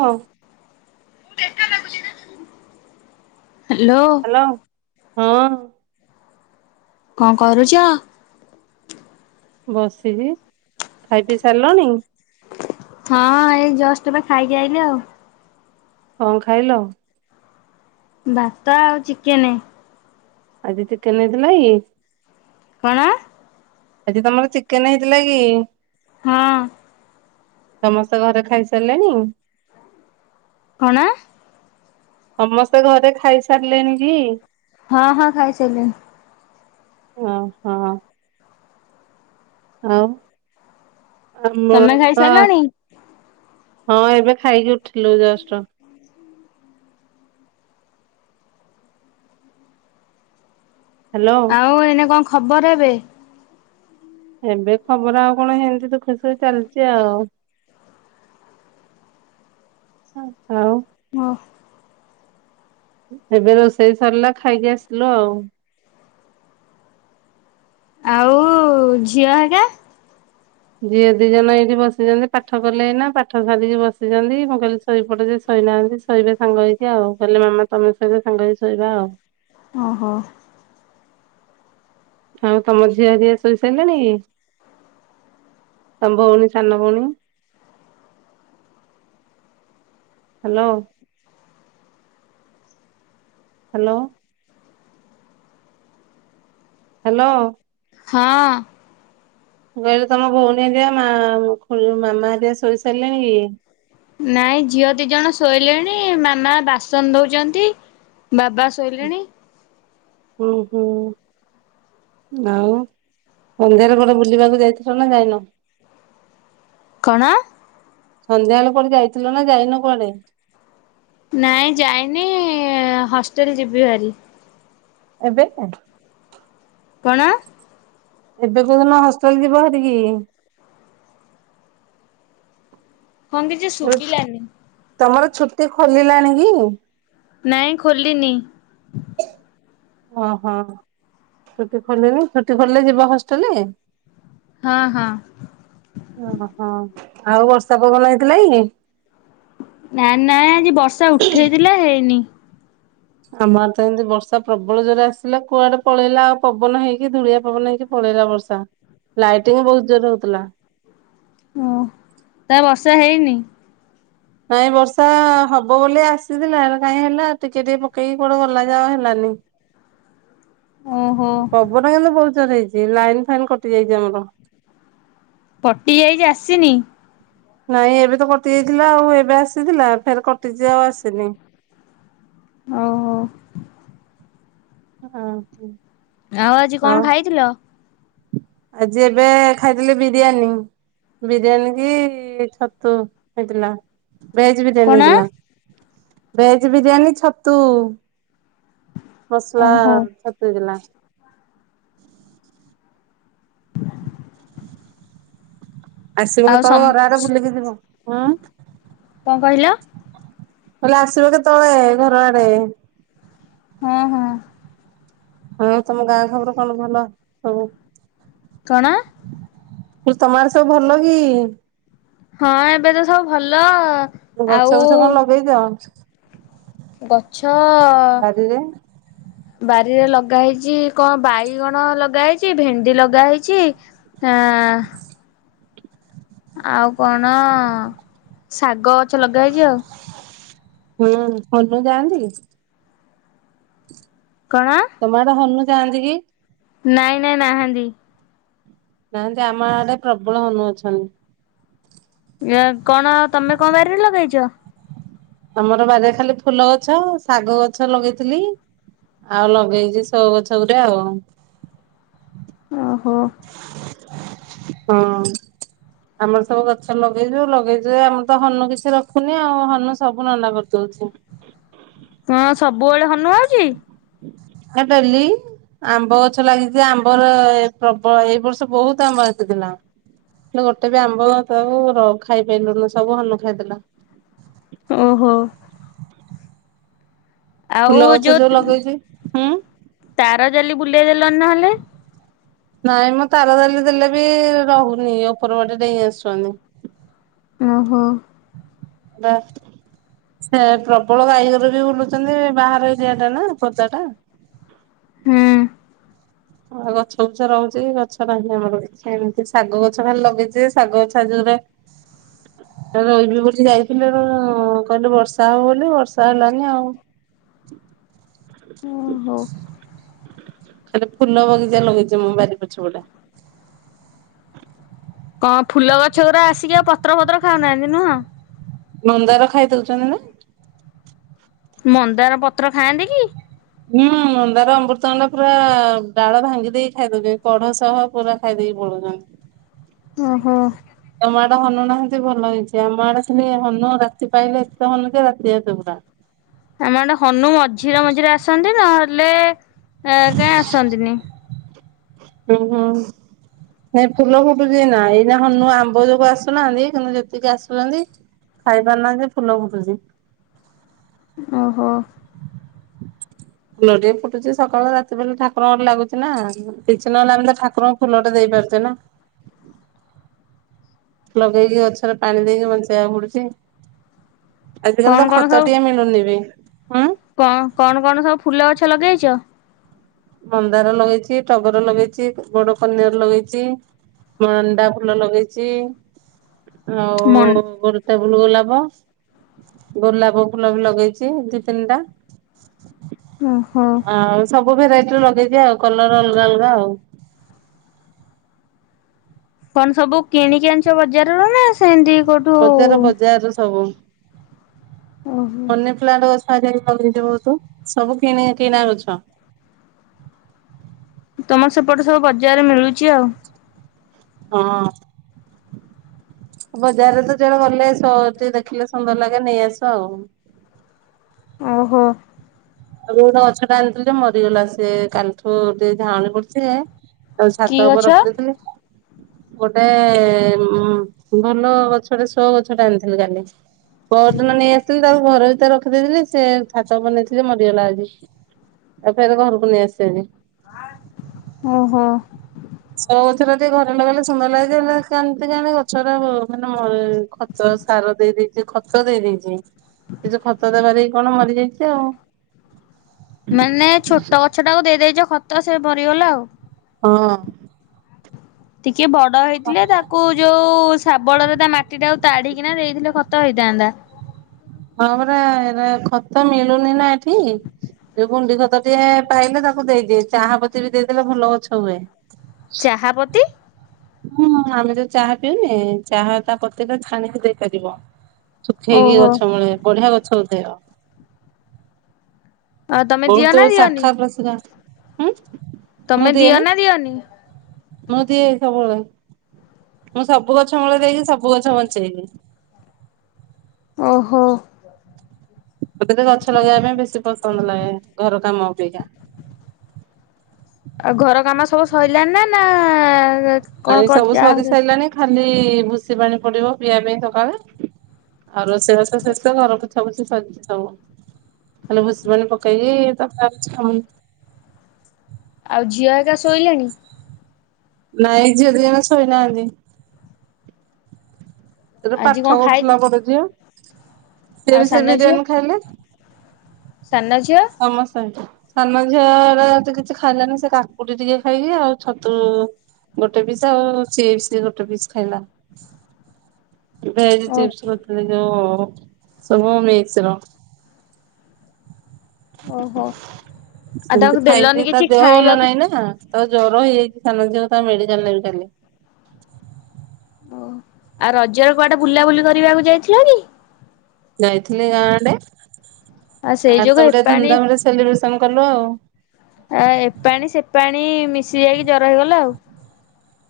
ହଉ। ହ୍ୟାଲୋ। ହଁ। କଣ କରୁଛ? ବସିଛି ଖାଇ ପିଇ ସାରିଲଣି? ହଁ ଏଇ ଜଷ୍ଟ ଏବେ ଖାଇକି ଆଇିଲି ଆଉ। କଣ ଖାଇଲ? ଭାତ ଆଉ ଚିକେନ। ଆଜି ଚିକେନ ହେଇଥିଲାକି? କଣ? ଆଜି ତମର ଚିକେନ ହେଇଥିଲା କି? ହଁ ସମସ୍ତେ ଘରେ ଖାଇ ସାରିଲେଣି? କଣ? ସମସ୍ତେ ଘରେ ଖାଇ ସାରିଲେଣି କି? ହଁ ହଁ ଖାଇସାରିଲେଣି। ଓହୋ ଆଉ ତମେ ଆମର ତ ଖାଇସାରିଲଣି? ହଁ ଏବେ ଖାଇକି ଉଠିଲୁ ଜଷ୍ଟ। ହ୍ୟାଲୋ ଆଉ ଏଇନେ କଣ ଖବର ଏବେ? ଏବେ ଖବର ଆଉ କଣ ହେମିତି ଦୁଖେସୁଖେ ଚାଲିଛି ଆଉ। ଆଉ ହଁ। ଏବେ ରୋଷେଇ ସରିଲା ଖାଇକି ଆସିଲୁ ଆଉ। ଆଉ ଝିଅ ହେକା? ଝିଅ ଦି ଜଣ ଏଇଠି ବସିଛନ୍ତି ପାଠ କଲେ ଏଇନା ପାଠ ସାରିକି ବସି ଆସିଛନ୍ତି ମୁଁ କହିଲି ଶୋଇପଡ଼ ଯେ ଶୋଇନାହାନ୍ତି ଶୋଇବେ ସାଙ୍ଗ ହେଇକି ଆଉ କହିଲେ ମାମା ତମେ ସହିତ ସାଙ୍ଗ ହେଇକି ଶୋଇବା ଆଉ। ଓହୋ। ଆଉ ତମ ଝିଅ ହେରିକା ଶୋଇ ସାରିଲେଣି? ତମ ଭଉଣୀ ସାନ ଭଉଣୀ ହ୍ୟାଲୋ। ହ୍ୟାଲୋ ହ୍ୟାଲୋ ହଁ ଅଁ ମୁଁ କହିଲି ତମ ଭଉଣୀ ହେରିକା ମାମା ହେରିକା ଶୋଇ ସାରିଲେଣି କି? ନାଇଁ ଝିଅ ଦି ଜଣ ଶୋଇଲେଣି ମାମା ବାସନ ଧୋଉଛନ୍ତି ବାବା ଶୋଇଲେଣି। ହୁଁ ହୁଁ। ଆଉ ସନ୍ଧ୍ୟାରେ କୁଆଡେ ବୁଲିବାକୁ ଯାଇଥିଲ ନା ଯାଇନ? କଣ? ସନ୍ଧ୍ୟା ବେଳେ କୁଆଡେ ଯାଇଥିଲ ନା ଯାଇନ କୁଆଡେ? ନାଇଁ ଯାଇନି ହଷ୍ଟେଲ ଯିବି ଭାରି। ଏବେ? କଣ? ଏବେ କୋଉଦିନ ହଷ୍ଟେଲ୍ ଯିବ ହାରି କି? ହଁ କିଛି ଶୁଗିଲାନି। ତମର ଛୁଟି ଖୋଲିଲାଣି କି? ନାଇଁ ଖୋଲିନି? ଓହୋ ଛୁଟି ଖୋଲିନି ଛୁଟି ଖୋଲିଲେ ଯିବ ହଷ୍ଟେଲ? ହଁ-ହଁ। ଓହୋ ଆଉ ବର୍ଷା ପବନ ହେଇଥିଲାକି? ନା-ନା ଆଜି ବର୍ଷା ଉଠେଇଥିଲା ହେଇନି। ଆମ ଆଡେ ତ ଏମ୍ତି ବର୍ଷା ପ୍ରବଳ ଜୋରରେ ଆସିଲା କୁଆଡେ ପଳେଇଲା ଆଉ ପବନ ହେଇକି ଧୁଳିଆ ପବନ ହେଇକି ପଳେଇଲା ବର୍ଷା ଲାଇଟିଂ ବହୁତ୍ ଜୋରରେ ହଉଥିଲା। ନା ବର୍ଷା ହେଇନି। ନାଇଁ ବର୍ଷା ହବ ବୋଲି ଆସିଥିଲା, ହେଲେ କାଇଁ ହେଲା ଟିକେ-ଟିକେ ପକେଇକି କୁଆଡେ ଗଲା ଯେ ଆଉ ହେଲାନି। ଓହୋ। ପବନଟା କିନ୍ତୁ ବହୁତ୍ ଜୋରରେ ହେଇଛି ଲାଇନ୍ ଫାଇନ୍ କଟିଯାଇଚି ଆମର। କଟି ଯାଇଚି ଆସିନି? ନାଇଁ ଏବେ ତ କଟି ଯାଇଥିଲା ଆଉ ଏବେ ଆସିଥିଲା ଫେରେ କଟିଚି ଆଉ ଆସିନି। ଓହୋ। ହଁ। ଆଉ ଆଜି କଣ ଖାଇଥିଲ? ଆଜି ଏବେ ଖାଇଥିଲି ବିରିୟାନୀ। ବିରିୟାନୀ କି ଛତୁ ହେଇଥିଲା, ଭେଜ୍ ବିରିୟାନୀ କଣ ହେଇଥିଲା। ଭେଜ୍ ବିରିୟାନୀ ଛତୁ ମସଲା ଓହୋ ଛ ଶୋଇଥିଲା। ଆସିବ ଆଉ କେତବେଳେ ସମ ଘର ଆଡେ ବୁଲିକି ଯିବ ହୁଁ। କଣ କହିଲ? କହିଲି ଆସିବ କେତବେଳେ ଘର ଆଡେ। ହଁ-ହଁ। ହଁ ତମ ଗାଁ ଖବର କଣ ଭଲ ସବୁ? କଣ? ମୁଁ [unintelligible] ତମଆଡେ ସବୁ ଭଲ କି? ହଁ ଏବେ ତ ସବୁ ଭଲ। ଆଉ ଗଛବୁଛ କଣ ଲଗେଇଚ? ଗଛ [unintelligible] ବାରିରେ ଲଗା ହେଇଚି କଣ ବାଇଗଣ ଲଗା ହେଇଚି ଭେଣ୍ଡି ଲଗା ହେଇଚି ଆଁ ଆଉ କଣ ଶାଗ ଗଛ ଲଗା ହେଇଚି ଆଉ। ହୁଁ ହନୁ ଯାଆନ୍ତି? କଣ? ତମଆଡେ ହନୁ ଯାଆନ୍ତି କି? ନାଇଁ-ନାଇଁ ନାହାନ୍ତି। ନାହାନ୍ତି ଆମ ଆଡେ ପ୍ରବଳ ହନୁ ଅଛନ୍ତି। ଇଆ କଣ ତମେ କଣ ବାରିରେ ଲଗେଇଚ? ଆମର ବାରିରେ ଖାଲି ଫୁଲଗଛ, ଶାଗଗଛ ଲଗେଇଥିଲି ଆଉ ଲଗେଇଚି ସୋ ଗଛ ଗୁଟେ ଆଉ। ଓହୋ। ହଁ। ଆମର ସବୁ ଗଛ ଲଗେଇଚୁ ଲଗେଇଚୁ ଜେ ଆମର ତ ହନୁ କିଛି ରଖୁନି ଆଉ ହନୁ ସବୁ ନଣ୍ଡା କରିଦଉଚି। ହଁ ସବୁବେଳେ ହନୁ ଆଉଚି? ଆ ଡେଲି। ଆମ୍ବ ଗଛ ଲାଗିଚି ଆମ୍ବର ଏ ପ୍ରବଳ ଏଇ ବର୍ଷ ବହୁତ ଆମ୍ବ ହେଇଥିଲା। ହେଲେ ଗୋଟେ ବି ଆମ୍ବ ସବୁ ଖାଇପାରିଲୁନୁ ସବୁ ହନୁ ଖାଇଦେଲା। ଓହୋ। ଆଉ ଫୁଲ ଗଛ ଯୋଉ ଲଗେଇଛି ହୁଁ। ତାର ଜାଲି ବୁଲେଇ ଦେଲନି ନହେଲେ। ନାଇଁମ ତାର ଜାଲି ଦେଲେ ବି ରହୁନି ଉପରବାଟେ ଡେଇଁ ଆସୁଛନ୍ତି। ଓହୋ। ହାଲୋ। ସେ ପ୍ରବଳ ଗାଇଗୋରୁ ବି ବୁଲୁଚନ୍ତି ବାହାର ଏରିଆ ଟା ନା ଖତା ଟା। ହୁଁ। ଆଉ ଗଛବୁଛ ରହୁଚି କି ଗଛ ନାହିଁ ଆମର। ଏମିତି ଶାଗ ଗଛ ଖାଲି ଲଗେଇଚି ଯେ ଶାଗ ଗଛ ଯୋଉରା ରହିବି ବୋଲି ଯାଇଥିଲି ମୁଁ କହିଲେ ବର୍ଷା ହବ ବୋଲି ବର୍ଷା ହେଲାନି ଆଉ। ଓ ହ। ଖାଲି ଫୁଲ ବଗିଚା ଲଗେଇଛି ମୋ ବାରି ପଛପଟେ। କଣ ଫୁଲ ଗଛ ଗୁରା ଆସିକି ଆଉ ପତ୍ର ପତ୍ର ଖାଉନାହାନ୍ତି ନୁହଁ? ମନ୍ଦାର ଖାଇ ଦଉଛନ୍ତି ନା। ମନ୍ଦାର ପତ୍ର ଖାଆନ୍ତି କି? ହୁଁ ମନ୍ଦାର ଅମୃତଣ୍ଡା ପୁରା ଡାଳ ଭାଙ୍ଗି ଦେଇକି ଖାଇଦେଉଛନ୍ତି କଢ ସହ ପୁରା ଖାଇ ଦେଇକି ପଳୁଉଚନ୍ତି। ଓହୋ। ତମ ଆଡେ ହନୁ ନାହାନ୍ତି ଭଲ ହେଇଛି ଆମ ଆଡେ ଲି ହନୁ ରାତି ପାଇଲେ ଏତେ ତ ହନୁ ଯେ ରାତି ହେତ ପୁରା ଆମ ଆଡେ ହନୁ ମଝିରେ ମଝିରେ ଆସନ୍ତି ନହେଲେ ଏ କାଇହିଁ ଆସନ୍ତିନି। ଓ ହୋ। ନାଇଁ ଫୁଲ ଫୁଟୁଚି ଏଇନା ହନୁ ଆମ୍ବ ଯୋଗୁ ଆସୁନାହାନ୍ତି କିନ୍ତୁ ଯେତିକି ଆସୁଚନ୍ତି ଖାଇ ପାରୁ ନାହାନ୍ତି ଯେ ଫୁଲ ଫୁଟୁଛି। ଓହୋ। ଫୁଲଟିଏ ଫୁଟୁଚି ସକାଳୁ ରାତି ବଳେ ଠାରଙ୍କ ଘରେ ଲାଗୁଚି ନା। କିଛି ନହେଲେ ଆମ ଠାକୁରଙ୍କୁୁ ଫୁଲଟେ ଦେଇପାରୁଛେ ନା। ଲଗେଇକି ଗଛରେ ପାଣି ଦେଇକି ବଞ୍ଚେଇବାକୁ ପଡୁଚି। ଆଜ କାଲି କଣ ତ କଣ ଖତ ସବୁ ଟିଏ ମିଳୁନି ବି ହୁଁ। କଣ କଣ କଣ ସବୁ ଫୁଲ ଗଛ ଲଗେଇଛ? ମନ୍ଦାର ଲଗେଇଚି ଟଗର ଲଗେଇଚି ବଡ କନିଅର ଲଗେଇଚି। ଅଣ୍ଡା ଭୁଲ ଲଗେଇଚି ମନ୍ ଆଉ ଟେବୁଲ ଗୋଲାପ। ଗୋଲାପ ଫୁଲ ବି ଲଗେଇଚି ଦି ତିନିଟା। ଓହୋ। ଆଉ ସବୁ ଭେରାଇଟିର ଲଗେଇଛଚି ଆଉ କଲର ଅଲଗା ଅଲଗା ଆଉ। କଣ ସବୁ କିଣିକି ଆଣିଚ ବଜାର ର ନା ସେମିତି କୋଉଠୁ? ବଜାର ବଜାରରୁ ସବୁ ଓହୋ ପମନି ପ୍ଲାଣ୍ଟ ଗଛ ଲଗେଇଚି ବହୁତ ସବୁ କି କିଣା ଗଛ। ତମର ସେପଟେ ସବୁ ବଜାରରେ ମିଳୁଚି ଆଉ। ହଁ। ବଜାରରେ ତ ଜଣେ ଗଲେ ସ ଦେଖିଲେ ସୁନ୍ଦର ଲାଗେ ନେଇ ଆସ ଆଉ। ଓହୋ। ଆଉ ଗୋଟେ ଗଛ ଟା ଆଣିଥିଲି ଯେ ମରିଗଲା ସେ କାଲ ଠୁ ଟିକେ ଝାାଉଣ ପଡଥିଲା। ଆଉ କି ଚ୍ଛାତ ଗଛ? ଉପରେ ରଖିଦେଇଥିଲି। ଗୋଟେ ଉ ଭଲ ଗଛଟେ ଶ ଗଛ ଟା ଆଣିଥିଲି କାଲି। ପୋହର ଦିନ ନେଇ ଆସିଥିଲେ ତାକୁ ଘର ଭିତରେ ରଖିଦେଇଥିଲେ ସେ ଛାତ ଉପରେ ନେଇଥିଲି ମର ଗଲା ଯଦି ତାକୁ ଆଜି ଏଇ ଘରକୁ ନେଇ ଆସିଚି ଆଜି। ଓ ହୋ। ସବଥିରେ ଟିକେ ଘରେ ଲଗଲେ ସୁନ୍ଦର ଲାଗିଯାଇ କେମତି କାଣ ଗଛଟା ମାନେ। [unintelligible] ତ ସାର ଦେଇ ଦେଇେଇଛି ଖତ ଦେଇ ଦେଇଛି କିଛି ଖତ ଦେବାରେ କି କଣ ମରିଯାଇଛି ଆଉ। ମାନେ ଛୋଟ ଗଛ ଟାକୁ ଦେଇ ଦେଇଦେଇଛ ଖତ ସେ ମରିଗଲା ଆଉ। ହଁ। ଟିକେ ବଡ ହେଇଥିଲେ ତାକୁ ଯୋଉ ଶାବଳରେ ତା ମାଟି ଟା ଆକୁ ତାଢିକିନା ଦେଇଥିଲେ ଖତ ହେଇଥାନ୍ତା। ହଁ ପରା ଏଇନା ଖତ ମିଳୁନି ନା ଏଠି। ଯୋଉ ଗୁଣ୍ଡି ଖତ ଟିକେ ପାଇଲେ ତାକୁ ଦେଇଦିଏ ଚାହାପତି ବି ଦେଇଦେଲେ ଭଲ ଗଛ ହୁଏ। ଚାହାପତି। ହୁଁ ଆମେ ଯୋଉ ଚାହା ପିଉନି ଚାହା ତା ପତି କୁ ଛାଣିକି ଦେଇପାରିବ। ଶୁଖେଇକି ଓହୋ ଗଛ ମିଳେ ବଢିଆ ଗଛ ହଉଥାଏ ଆଉ। ଆଉ ତମେ ଦିଅ ବୋହୁତୁ ନା ଦିଅନି? ଶାଖା ପ୍ରସିଗା ହୁଁ। ମୁଁ ତମେ ଦିଏ ଦିଅ ନା ଦିଅନି। ମୁଁ ଦିଏ ସବୁବେଳେ ମୁଁ ସବୁ ଗଛ ମୂଳେ ଦେଇକି ସବୁ ଗଛ ବଞ୍ଚେଇ ଦିଏ ଓହୋ। ଗୋଟେ ତ ଗଛ ଲଗେଇବା ପାଇଁ ବେଶୀ ପସନ୍ଦ ଲାଗେ ଘର କାମ ଅପେକ୍ଷା ଆଉ ଘର କାମ ସବୁ ସରିଲଣି ନା କଣ ଏ ସବୁ କରି ସରି ଆହୁରି ସାରିଲାଣି ଖାଲି ଭୁଷିବାଣି ପଡିବ ପିଇବା ପାଇଁ ସକାଳେ ଆଉ ରୋଷେଇ ବାସ ଶେଷ ଘରକୁ ପୁଛି ଫୁଛି ସବୁ ହେଲେ ଭୁଷବାଣି ପକେଇକି ତକରୁଛି ମାମୁନି ଆଉ ଝିଅ ଏକା ଶୋଇଲାଣି ନାଇଁ ଝିଅଦି ଜଣ ଶୋଇନାହାନ୍ତି ସେତ ଆଜି ପାଠ କଣ ଖାଇ କରୁଥିଲା ବର ଝିଅ ସେ ଆଉ ବି ସେ ସାନ ଝିଅ ବିରିୟାନୀ ଖାଇଲେ ସାନ ଝଅ ସମସ୍ତେ ଙ୍କୁ ସାନ ଝିଆଡା କିଛି ଖାଇଲାନି ସେ କାକୁଡି ଟିକେ ଖାଇକି ଆଉ ଛତୁ ଗୋଟେ ପିସ୍ ଆଉ ସିଏପସ୍ ଗୋଟେ ପିସ୍ ଖାଇଲା ଭେଜ ଓ ଚିପସ କରିଥିଲ ଯଉ ସବୁ ମିକସ ର ଓହୋ ଆଉ ସେମିତି ତାକୁ ଦେଲନି ଖାଇକି ତା କିଛି ଦେହ ଭଲ ଖାଇବାକୁ ନାହିଁ ନା ତ ଜର ହେଇଯାଇଛି ସାନ ଝୀଅ ତା ମେଡିକାଲ ନେବି ପାରୁନି ଓହ ଆଉ ରଜର କୁଆଡେ ବୁଲାବୁଲି କରିବାକୁ ଯାଇଥିଲ କି? ଯାଇଥିଲି ଗାଁଡେ ଆଉ ସେଇ ଆ ଯୋଗୁ ତ ଗୋଟେ ଏପାଣି ଧୁମଧାମ ରେ ସେଲିବ୍ରେସନ କଲୁ ଆଉ। ଆ ଏ ପାଣି ସେ ପାଣି ମିଶି ଯାଇକି ଜର ହେଇଗଲା ଆଉ।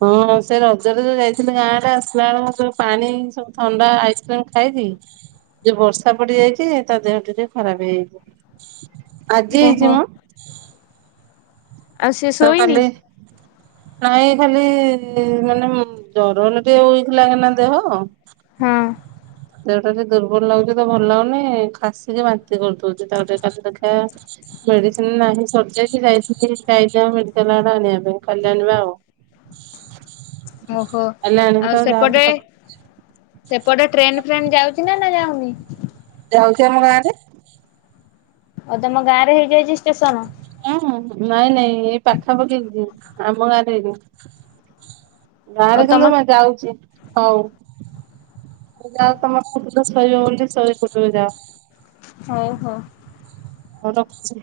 ହଁ ସେ ରଜରେ ଯୋଉ ଯାଇଥିଲି ଗାଁ ଟା ଆସିଲା ବେଳକୁ ଯୋଉ ପାଣି ସବୁ ଥଣ୍ଡା ଆଇସ୍କ୍ରିମ ଖାଇଛି। ଯ ବର୍ଷା ପଡି ଯାଇଛି ତା ଦେହ ଟ ଟିକେ ଖରାପ ହେଇଯାଇଛି ଆଜି ଓହୋ ହେଇଛି ମୁଁ। ଆଉ ସେ କ ଶୋଇନି କାଲି ନାଇଁ ଖାଲି ମାନେ ଜରରେ ଟିକେ ୱିକ ଲାଗେନା ଦେହ ହଁ ଦେଉଟା ଯ ଦୁର୍ବଳ ଲାଗୁଛି ତ ଭଲ ହାଗଉନି ଖାସିକି ବାନ୍ତି କରିଦଉଛି ତାଟେ କାଲି ଦେଖା ମେଡିସିନ ନାହିଁ ସରିଯାଇଚି ଯାଇଥିଲି ଯାଇ ଆ ମେଡିକାଲ ଆଡେ ଆଣିବା ପାଇଁ କଲ୍ୟାଣ ବା ଆଉ [inaudible] ଓହୋ କାଲି ଆଣିବୁ ତ ଆଉ ଯାହାହେଲେ ସେପଟେ ସକା ସେପଟେକ୍ରେନ ଫ୍ରେନ୍ ଯାଉଛି ନା ନା ଯାଉନି ଯାଉଛି ଆମ ଗାଁ ରେ ଆଉ ତମ ଗାଁ ରେ ହେଇଯାଇଛି ଷ୍ଟେସନ ହୁ ନାଇଁ ନାଇଁ ଏଇ ପାଖା ପକେଇଛି ଆମ ଗାଁରେ ହେଇନି ଆଉ ଗାଁରେ ତମ କିନ୍ତୁ ମୁ ଯାଉଛି ହଉ ଯାଅ ତମ କଟ ସରିବ ବୋଲି ଶ କଟକୁ ଯାଅ ହଉ ହଉ। ହଉ ରଖୁଛି।